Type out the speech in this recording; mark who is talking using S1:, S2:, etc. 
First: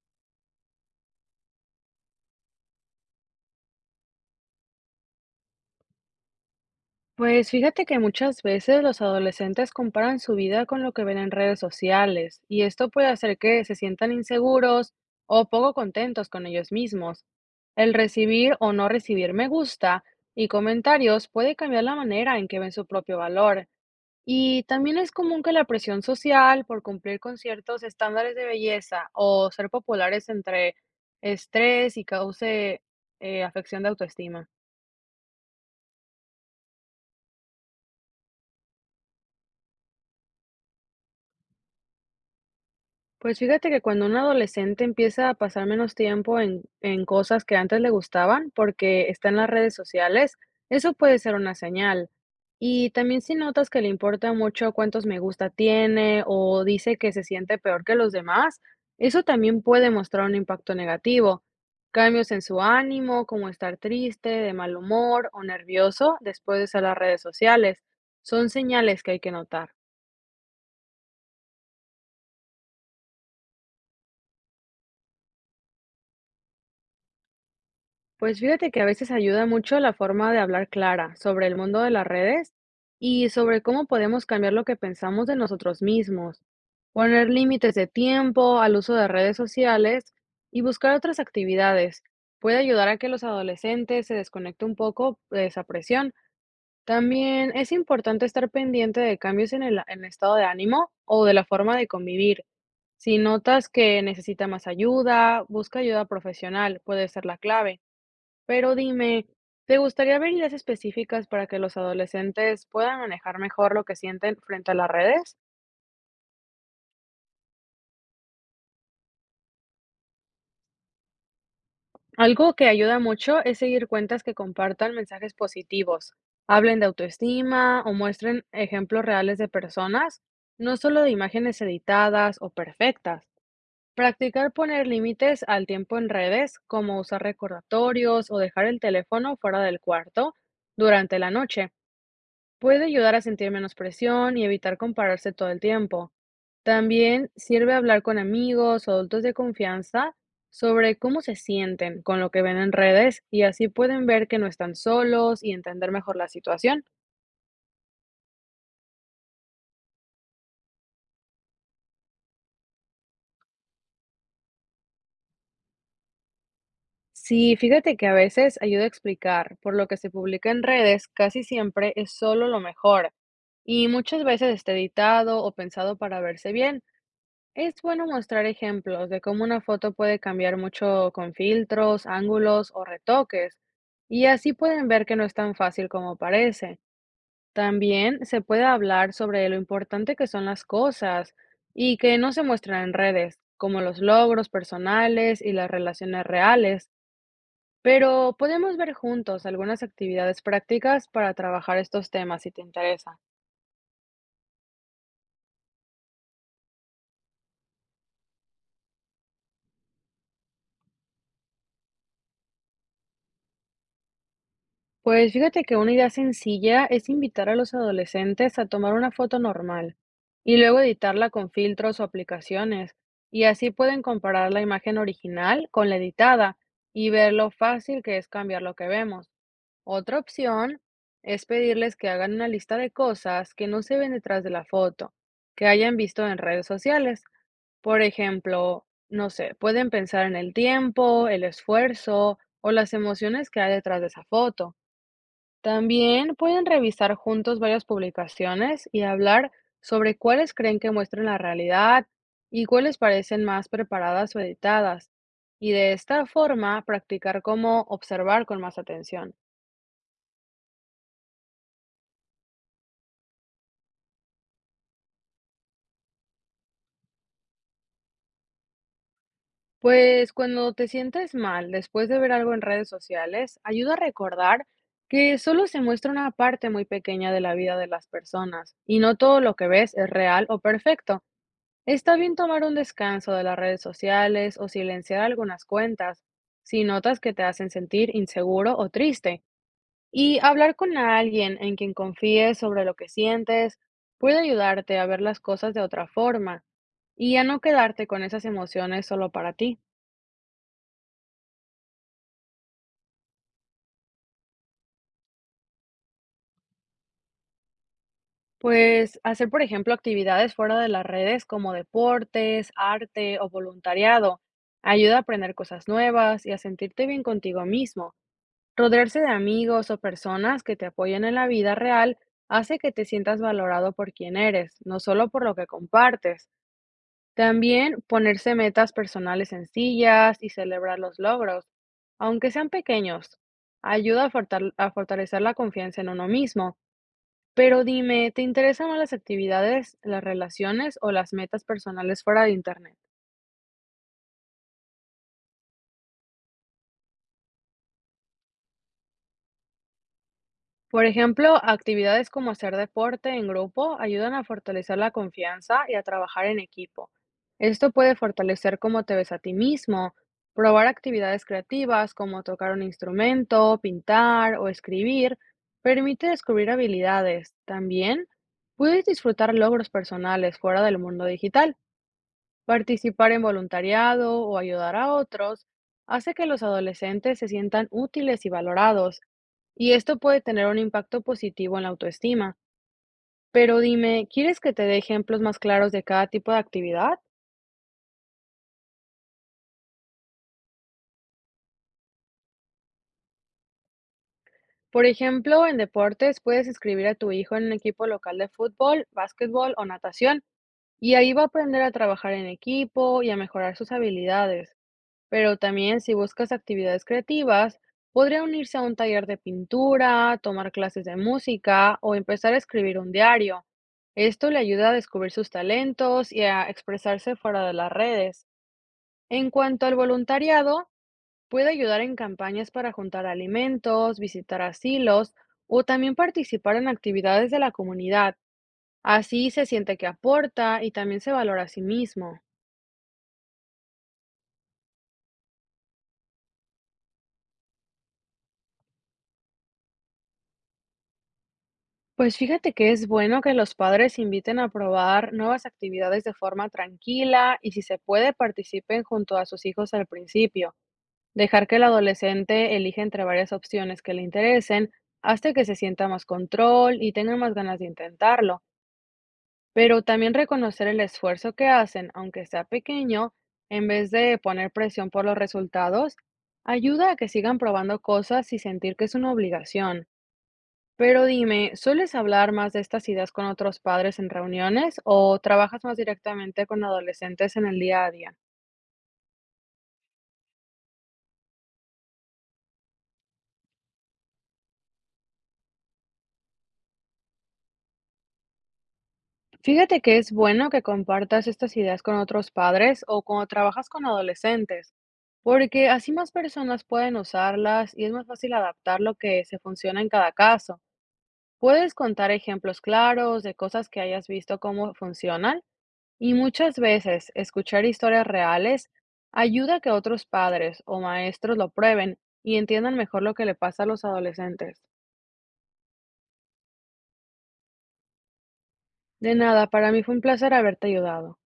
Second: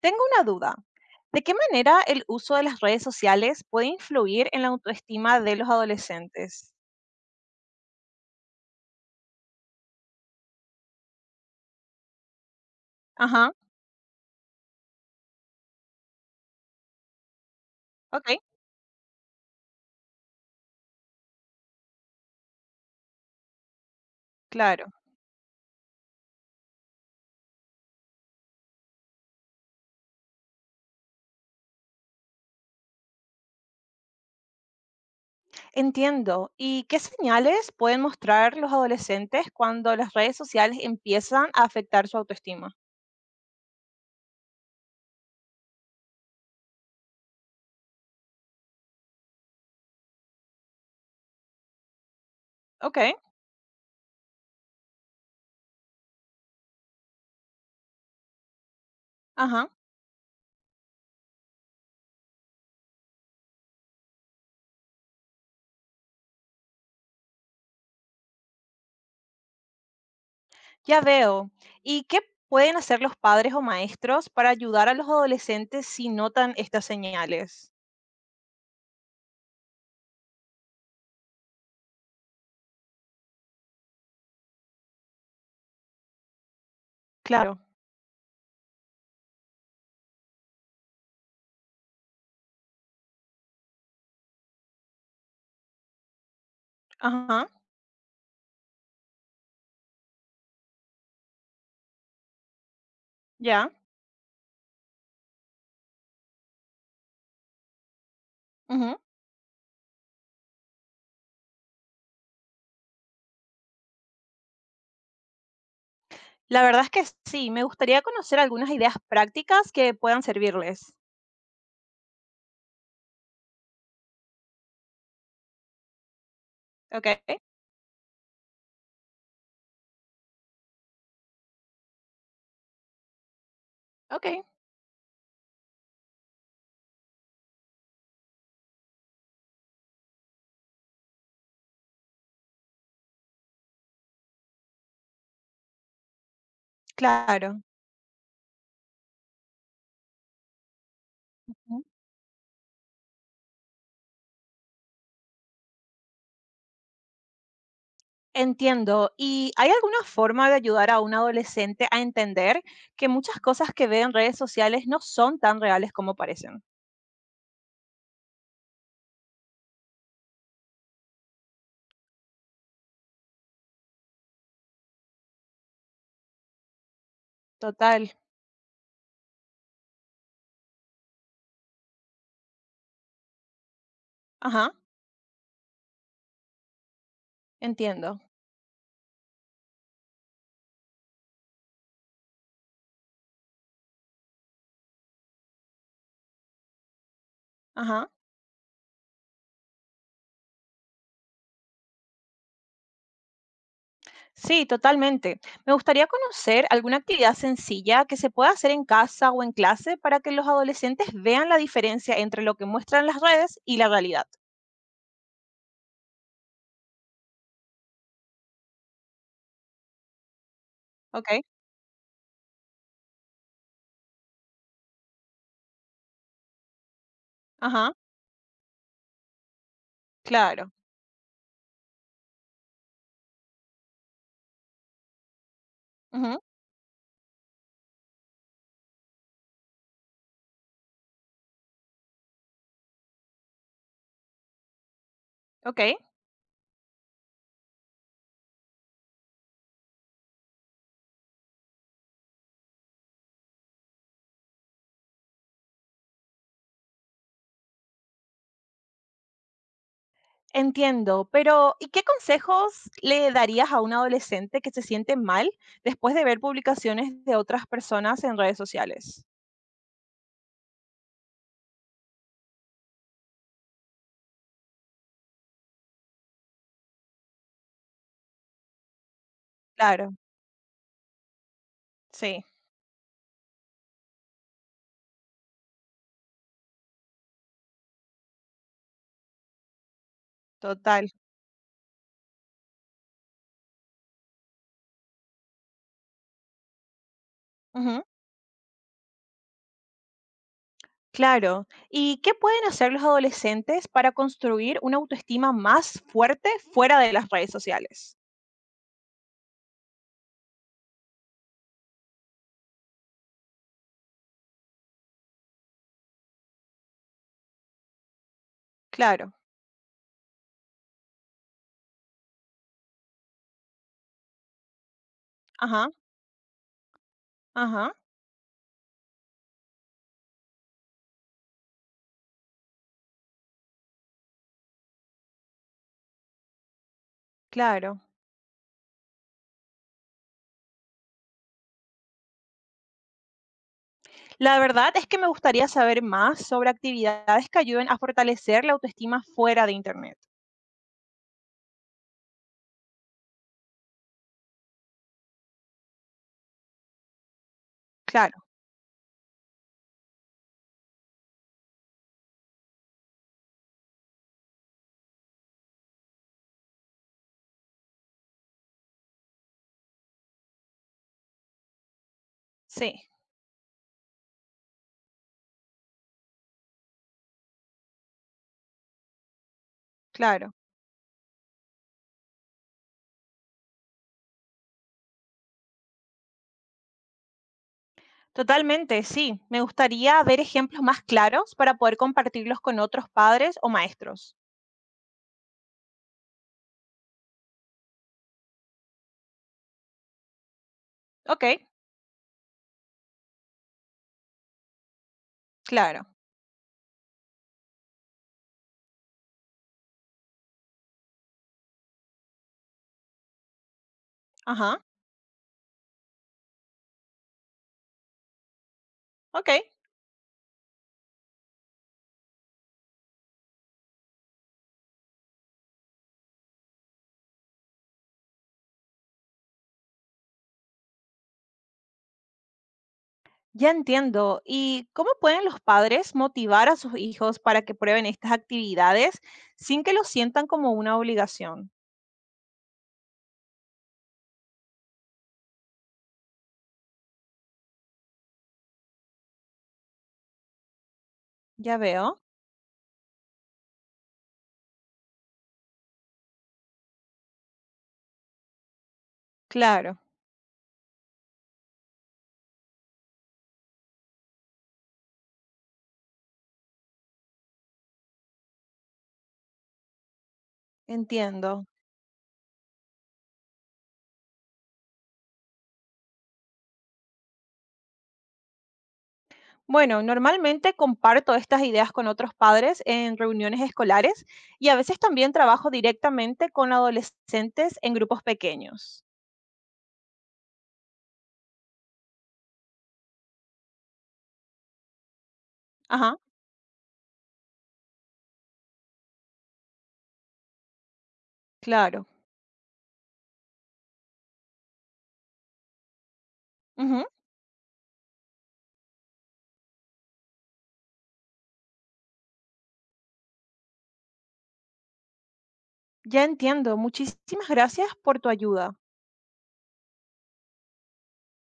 S1: Tengo una duda. ¿De qué manera el uso de las redes sociales puede influir en la autoestima de los adolescentes?
S2: Pues fíjate que muchas veces los adolescentes comparan su vida con lo que ven en redes sociales, y esto puede hacer
S1: Ajá,
S2: que se sientan inseguros o poco contentos con ellos mismos. El
S1: ok,
S2: recibir o no recibir me gusta y comentarios puede cambiar la manera en que ven su propio valor. Y
S1: claro.
S2: también es común que la presión social por cumplir con ciertos estándares de belleza o ser populares entre estrés y cause afección de autoestima.
S1: Entiendo. ¿Y qué señales pueden mostrar los adolescentes cuando las redes sociales empiezan a afectar su autoestima?
S2: Pues fíjate que cuando un adolescente empieza a pasar menos tiempo en cosas que antes le gustaban porque está en las redes sociales, eso puede ser una señal. Y
S1: Ok,
S2: también si notas que le importa mucho cuántos me gusta tiene o dice que se siente peor que los demás, eso también
S1: ajá,
S2: puede mostrar un impacto negativo. Cambios en su ánimo, como estar triste, de mal humor o nervioso después de usar las redes sociales, son señales que hay que notar.
S1: ya veo. ¿Y qué pueden hacer los padres o maestros para ayudar a los adolescentes si notan estas señales?
S2: Pues fíjate que a veces ayuda mucho la forma de hablar clara sobre el mundo de las redes y sobre cómo podemos cambiar lo que pensamos de nosotros mismos, poner
S1: Claro,
S2: límites de tiempo al uso de redes sociales y buscar otras actividades. Puede ayudar a que los adolescentes se desconecten un poco de esa presión.
S1: ajá,
S2: También es importante estar pendiente de cambios en el estado de ánimo o de la forma de convivir. Si notas
S1: ya.
S2: que necesita más ayuda, busca ayuda profesional, puede ser la clave. Pero
S1: Ujú.
S2: dime, ¿te gustaría ver ideas específicas para que los adolescentes puedan manejar mejor lo que sienten frente a las redes?
S1: La verdad es que sí, me gustaría conocer algunas ideas prácticas que puedan servirles.
S2: Algo que ayuda mucho es seguir cuentas que compartan mensajes positivos, hablen de
S1: ¿Ok?
S2: autoestima o muestren ejemplos reales de personas, no solo de imágenes editadas o perfectas.
S1: Ok,
S2: Practicar poner límites al tiempo en redes, como usar recordatorios o dejar el teléfono fuera del cuarto durante la noche. Puede ayudar a sentir menos presión y evitar compararse todo el tiempo. También
S1: claro.
S2: sirve hablar con amigos o adultos de confianza sobre cómo se
S1: Mm,
S2: sienten con lo que ven en redes, y así pueden ver que no están solos y entender mejor la situación.
S1: entiendo. ¿Y hay alguna forma de ayudar a un adolescente a entender que muchas cosas que ve en redes sociales no son tan reales como parecen?
S2: Sí, fíjate que a veces ayuda a explicar, por lo que se publica en redes casi siempre es solo lo mejor y muchas veces está editado o pensado para verse bien. Es bueno
S1: Total.
S2: mostrar ejemplos de cómo una foto puede cambiar mucho con filtros, ángulos o retoques, y así
S1: Ajá,
S2: pueden ver que no es tan fácil como parece.
S1: entiendo.
S2: También se puede hablar sobre lo importante que son las cosas y que no se muestran en redes, como los logros personales y las relaciones reales,
S1: Ajá.
S2: pero podemos ver juntos algunas actividades prácticas para trabajar estos temas si te interesa.
S1: Sí, totalmente. Me gustaría conocer alguna actividad sencilla que se pueda hacer en casa o en clase para que los adolescentes vean la diferencia entre lo que muestran las redes y la realidad.
S2: Pues fíjate que una idea sencilla es invitar a los adolescentes a tomar una foto normal y luego
S1: ¿Ok?
S2: editarla con filtros o aplicaciones, y así pueden comparar la imagen original con la editada y ver lo
S1: Ajá.
S2: fácil que es cambiar lo que vemos. Otra
S1: Claro.
S2: opción es pedirles que hagan una lista de cosas que no se ven detrás de la foto, que hayan visto en
S1: Ujú,
S2: redes sociales. Por ejemplo, no sé, pueden pensar en el tiempo, el esfuerzo o las emociones que hay detrás de esa foto.
S1: okey.
S2: También pueden revisar juntos varias publicaciones y hablar sobre cuáles creen que muestran la realidad y cuáles parecen más preparadas o editadas, y de esta forma practicar cómo observar con más atención.
S1: Entiendo, pero, ¿y qué consejos le darías a un adolescente que se siente mal después de ver publicaciones de otras personas en redes sociales?
S2: Pues cuando te sientes mal después de ver algo en redes sociales, ayuda a recordar que solo se muestra una parte muy pequeña de la vida de las personas y no todo lo que ves es
S1: Claro,
S2: real o perfecto. Está bien
S1: sí,
S2: tomar un descanso de las redes sociales o silenciar algunas cuentas si notas que te hacen sentir inseguro o triste. Y hablar con
S1: total.
S2: alguien en quien confíes sobre lo que sientes puede ayudarte a ver las cosas de otra forma y a no
S1: Ujú,
S2: quedarte con esas emociones solo para ti.
S1: claro. ¿Y qué pueden hacer los adolescentes para construir una autoestima más fuerte fuera de las redes sociales?
S2: Pues hacer, por ejemplo, actividades fuera de las redes como deportes, arte o voluntariado ayuda a aprender cosas nuevas y a sentirte bien contigo mismo. Rodearse de
S1: Claro.
S2: amigos o personas que te apoyen en la vida real hace que te sientas valorado por quien eres, no solo por lo que
S1: Ajá,
S2: compartes.
S1: ajá,
S2: También ponerse metas personales sencillas y celebrar los logros, aunque sean pequeños, ayuda a, a fortalecer la confianza en uno mismo. Pero
S1: claro.
S2: dime, ¿te interesan más las actividades, las relaciones o las metas personales fuera de Internet?
S1: La verdad es que me gustaría saber más sobre actividades que ayuden a fortalecer la autoestima fuera de Internet.
S2: Por ejemplo, actividades como hacer deporte en grupo ayudan a fortalecer la confianza y a trabajar en equipo. Esto puede
S1: Claro.
S2: fortalecer cómo te ves a ti mismo. Probar actividades creativas como tocar un instrumento, pintar o escribir permite descubrir habilidades. También puedes disfrutar logros personales fuera del mundo digital.
S1: Sí,
S2: Participar en voluntariado o ayudar a otros hace que los adolescentes se sientan útiles y valorados. Y esto puede
S1: claro.
S2: tener un impacto positivo en la autoestima. Pero dime, ¿quieres que te dé ejemplos más claros de cada tipo de actividad?
S1: Totalmente, sí. Me gustaría ver ejemplos más claros para poder compartirlos con otros padres o maestros.
S2: Por ejemplo, en deportes puedes inscribir a tu hijo en un equipo local de fútbol, básquetbol o natación, y ahí va
S1: Ok,
S2: a aprender a trabajar en equipo y a mejorar sus habilidades. Pero también,
S1: claro.
S2: si buscas actividades creativas, podría unirse a un taller de pintura, tomar clases de música o empezar a escribir un diario. Esto le
S1: Ajá,
S2: ayuda a descubrir sus talentos y a expresarse fuera de las redes. En
S1: ok.
S2: cuanto al voluntariado, puede ayudar en campañas para juntar alimentos, visitar asilos o también participar en actividades de la comunidad. Así se siente que aporta y también se valora a sí mismo.
S1: Ya entiendo. ¿Y cómo pueden los padres motivar a sus hijos para que prueben estas actividades sin que lo sientan como una obligación?
S2: Pues fíjate que es bueno que los padres inviten a probar nuevas actividades de forma tranquila, y si se puede, participen junto a sus hijos al principio. Dejar que
S1: Ya
S2: el
S1: veo.
S2: adolescente elija entre varias opciones que le interesen hasta que se sienta más control y tenga más ganas de intentarlo,
S1: Claro,
S2: pero también reconocer el esfuerzo que hacen, aunque sea pequeño, en vez de poner presión por los resultados, ayuda a que sigan probando cosas y sentir que es una obligación. Pero
S1: entiendo.
S2: dime, ¿sueles hablar más de estas ideas con otros padres en reuniones o trabajas más directamente con adolescentes en el día a día?
S1: Bueno, normalmente comparto estas ideas con otros padres en reuniones escolares y a veces también trabajo directamente con adolescentes en grupos pequeños.
S2: Fíjate que es bueno que compartas estas ideas con otros padres o cuando trabajas con adolescentes, porque así
S1: Ajá,
S2: más personas pueden usarlas y es más fácil adaptar lo que se funciona en cada caso. ¿Puedes
S1: claro.
S2: contar ejemplos claros de cosas que hayas visto cómo funcionan? Y muchas
S1: Ujú,
S2: veces escuchar historias reales ayuda a que otros padres o maestros lo prueben y entiendan mejor lo que le pasa a los adolescentes.
S1: ya entiendo. Muchísimas gracias por tu ayuda.
S2: De nada, para mí fue un placer haberte ayudado.